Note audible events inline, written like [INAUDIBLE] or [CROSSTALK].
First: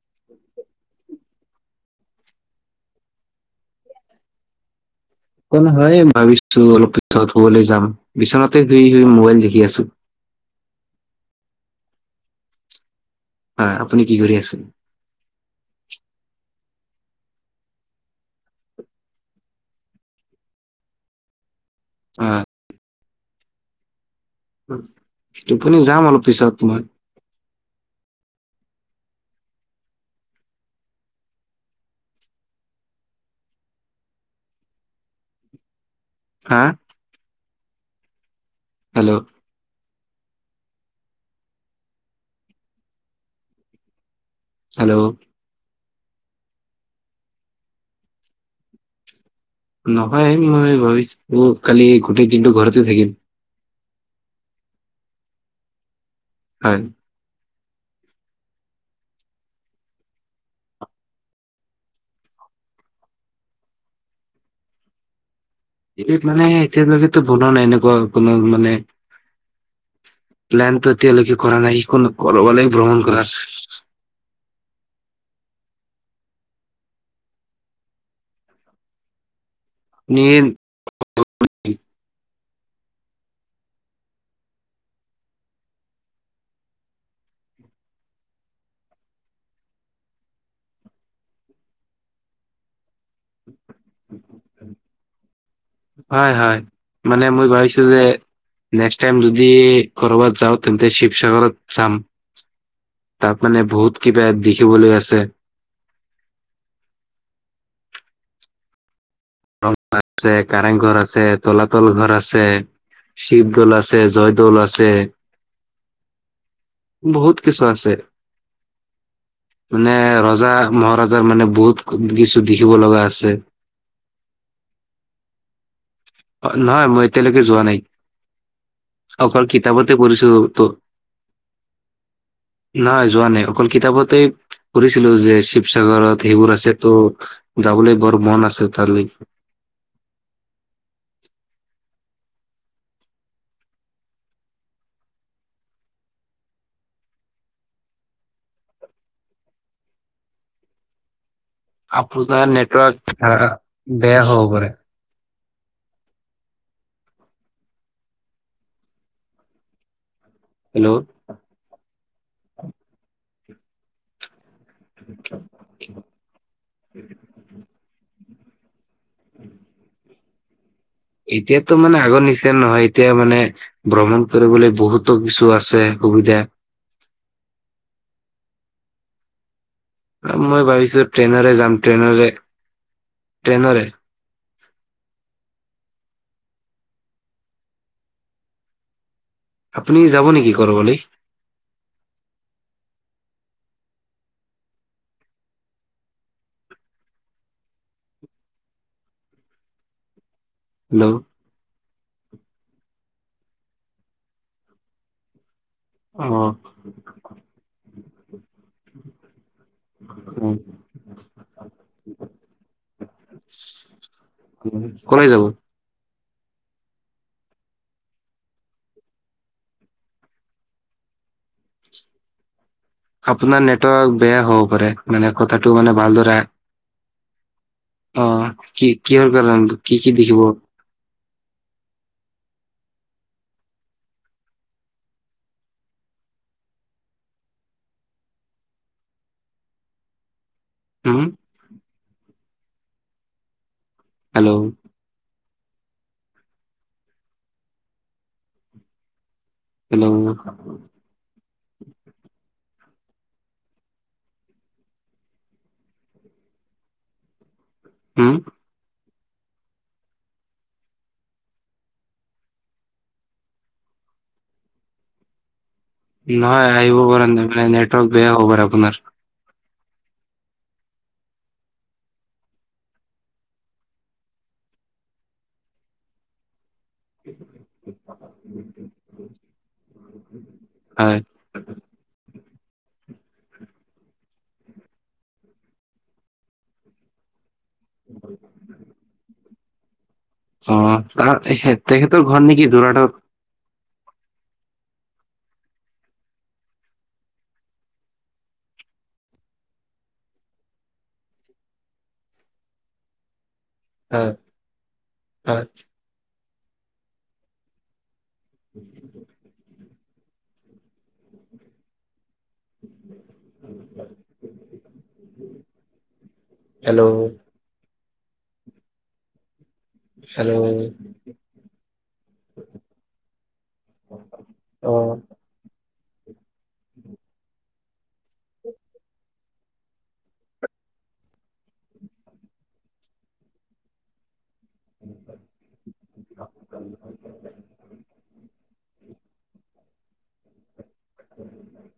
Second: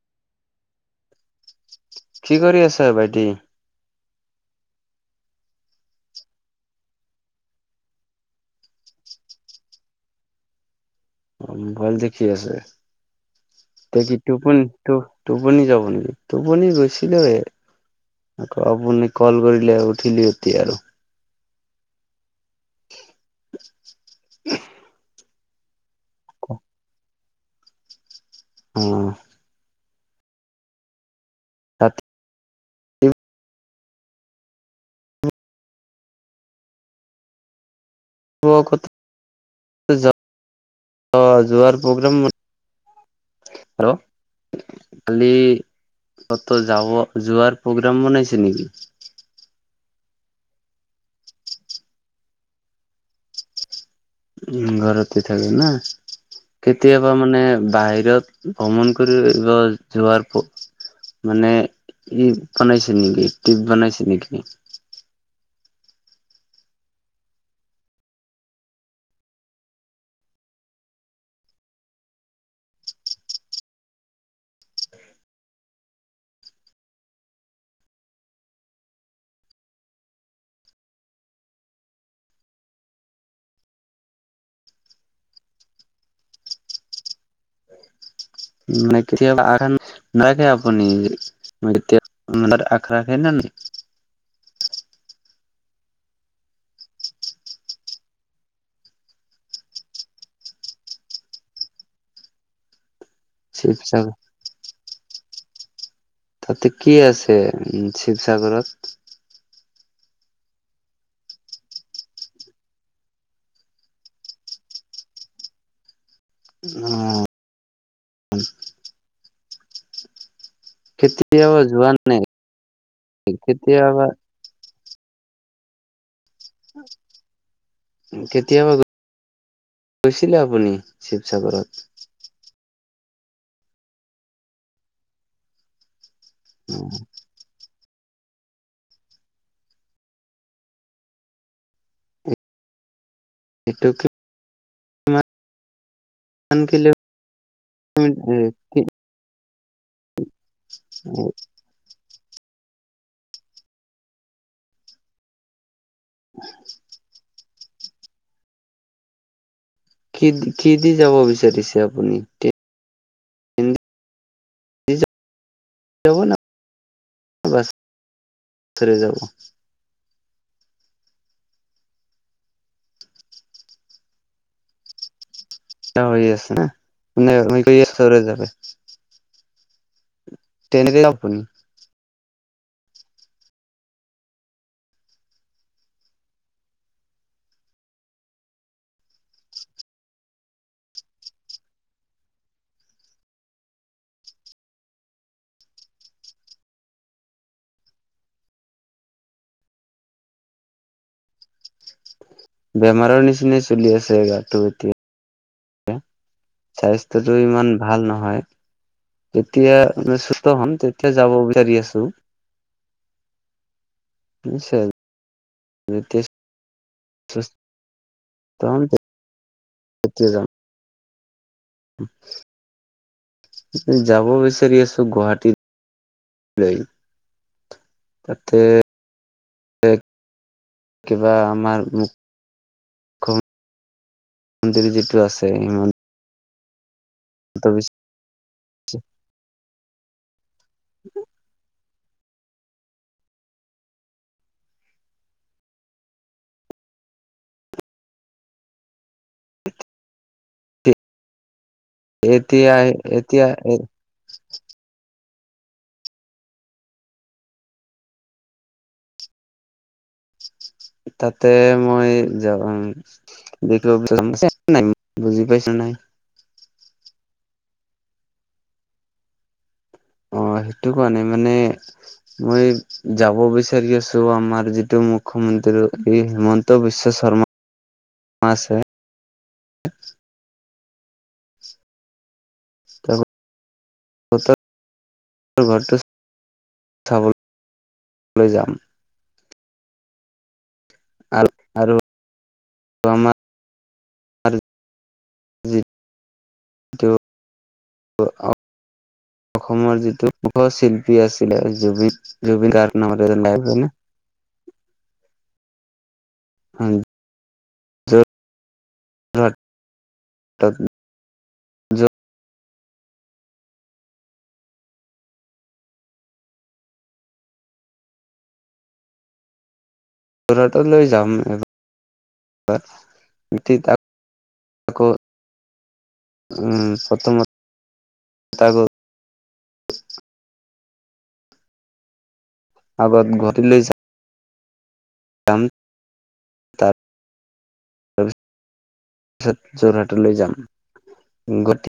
[INAUDIBLE] কি কৰি আছা ভাইটি? অ' নহয় ভাবিছোঁ অলপ পিছত শুবলৈ যাম, বিচনাতে শুই শুই মোবাইল দেখি আছোঁ। অ' মোবাইল দেখি আছে, হা আপুনি এতিয়া কি কৰি আছে টোপনি ত' টোপনি যাব নেকি? টোপনি গৈছিলৱে। আকৌ আপুনি কল কৰিলে, উঠিলি এতিয়া আৰু। [UNINTELLIGIBLE] [INAUDIBLE] টোপনি যাম অলপ পিছত মই। অ'। ৰাতিপুৱা হা? ক'ত [UNINTELLIGIBLE] হেল্ল'। যোৱাৰ প্ৰব্লেম হেল্ল'। হেল্ল' কালি ক'ত বা যোৱাৰ প্ৰগ্ৰাম বনাইছে নেকি? নহয় মই ভাবিছোঁ ম কালি গোটেই দিনটো ঘৰতে থাকিম। উ ঘৰতে থাকে না কেতিয়াবা হয় কেতিয়াবা মানে বাহিৰত ভ্ৰমণ কৰিব যোৱাৰ মানে ই বনাইছে নেকি টিপ বনাইছে নেকি। এই মানে এতিয়ালৈকে তো বনোৱা নাই এনেকুৱা কোনো মানে প্লোনটো এতিয়ালৈকে কৰা নাই কোনো কৰবালে গলে ভ্ৰমণ কৰাৰ। নীল। [UNINTELLIGIBLE] নতি নখে আপুনি ম ন আখৰা আখে [UNINTELLIGIBLE] হয়, হয় মানে মই ভাবিছোঁ যে নেক্সট টাইম যদি কৰবাত যাওঁ তেন্তে শিৱসাগৰত যাম। তাত মানে বহুত শিৱসাগৰ কিবা দেখিবলৈ আছে। তাতে কি আছে উ শিৱসাগৰত? ৰংঘৰ আছে কাৰেং ঘৰ আছে তলাতল ঘৰ আছে। শিৱদৌল আছে জয়দৌল আছে। অ বহুত কিছু আছে মানে ৰজা মহাৰাজাৰ মানে কেতিয়াবা বহুত কিছু দেখিব লগা আছে। তেতিয়াবা। অ', নহয় মই এতিয়ালৈকে যোৱা নাই। কেতিয়াবা অকল কিতাপতে পঢ়িছো গৈছিলে ত আপুনি শিৱসাগৰত? নহয় যোৱা নাই অকল কিতাপতে পঢ়িছিলোঁ যে শিৱসাগৰত সেইবোৰ আছে অ', ত' যাবলৈ বৰ মন আছে তালৈ। সেইটো কি [UNINTELLIGIBLE] ধ কে ল [UNINTELLIGIBLE] [INAUDIBLE] আপোনাৰ নেটৱৰ্ক বেয়া হ'ব পাৰে। [INAUDIBLE] কি দি কি দি যাব হেল্ল' বিচাৰিছে আপুনি। হ ন [UNINTELLIGIBLE] যাব‌ না বাচেৰে যাব। [INAUDIBLE] এতিয়াতো মানে আগৰ নিচিনা নহয় এতিয়া মানে ভ্ৰমণ কৰিবলৈ বহুত তো কিছু আছে অ সুবিধা আছে না ন ম যাব [UNINTELLIGIBLE] মই ট্ৰেইনেৰে ভাবিছোঁ আপুনি ট্ৰেইনৰে যাম ট্ৰেইনৰে ট্ৰেইনৰে। আপুনি যাব নেকি কৰিবলৈ। হেল্ল'। বেমাৰৰ নিচিনা চলি আছে গাটো এতিয়া। অ স্বাস্থ্যতটো ইমান ভাল নহয়। যেতিয়া আ চুত অ। [UNINTELLIGIBLE] হ'ম তেতিয়া যাব বিচাৰি আছোঁ। উ নিশ্চয় কলৈ যাব। [INAUDIBLE] তেতিয়া যাম। অ [INAUDIBLE] আপোনাৰ নেটৱৰ্ক বেয়া হ'ব বিচাৰি পাৰে, আছো মানে গুৱাহাটীলৈ কথাটো মানে ভালদৰে। তাতে অ' কি কিহৰ কাৰণে, কি কি দেখিব। কিবা আমাৰ। মন্দিৰ যিটো আছে। ত বিশয় [INAUDIBLE] হুম। হেল্ল'। হেল্ল'। এতিয়া আহ এতিয়া। হুম। তাতে মই যাম। দেখিব বি নাই বুজি পাইছো নাই? নহয় আহিব পাৰ মানে নেটৱৰ্ক বেয়া হ'ব পাৰে আপোনাৰ। অ' সেইটো কোৱা নাই মানে। মই যাব বিচাৰি আছো আমাৰ যিটো মুখ্যমন্ত্ৰী এই হিমন্ত বিশ্ব। বিশ শৰ্মা আছে। হয়। ঘৰটো চাবলৈ যাম। অ ত আৰু আৰু তেখেতৰ ঘৰত নেকি দৰা। [UNINTELLIGIBLE] আমাৰ ি [INAUDIBLE] অসমৰ যিটো মুখ শিল্পী আছিলে জুবিন জুবিনাৰ নাম এ লাই হয় নে [INAUDIBLE] হয় হয়। হয়। উ [UNINTELLIGIBLE] ন ত [INAUDIBLE] হেল্ল'। লৈ যাম য ত আকৌ [INAUDIBLE] উম প্ৰথমত। আগত ঘটি লৈছে [INAUDIBLE] উম। জাম তাত। যোৰহাটলৈ যাম গতি।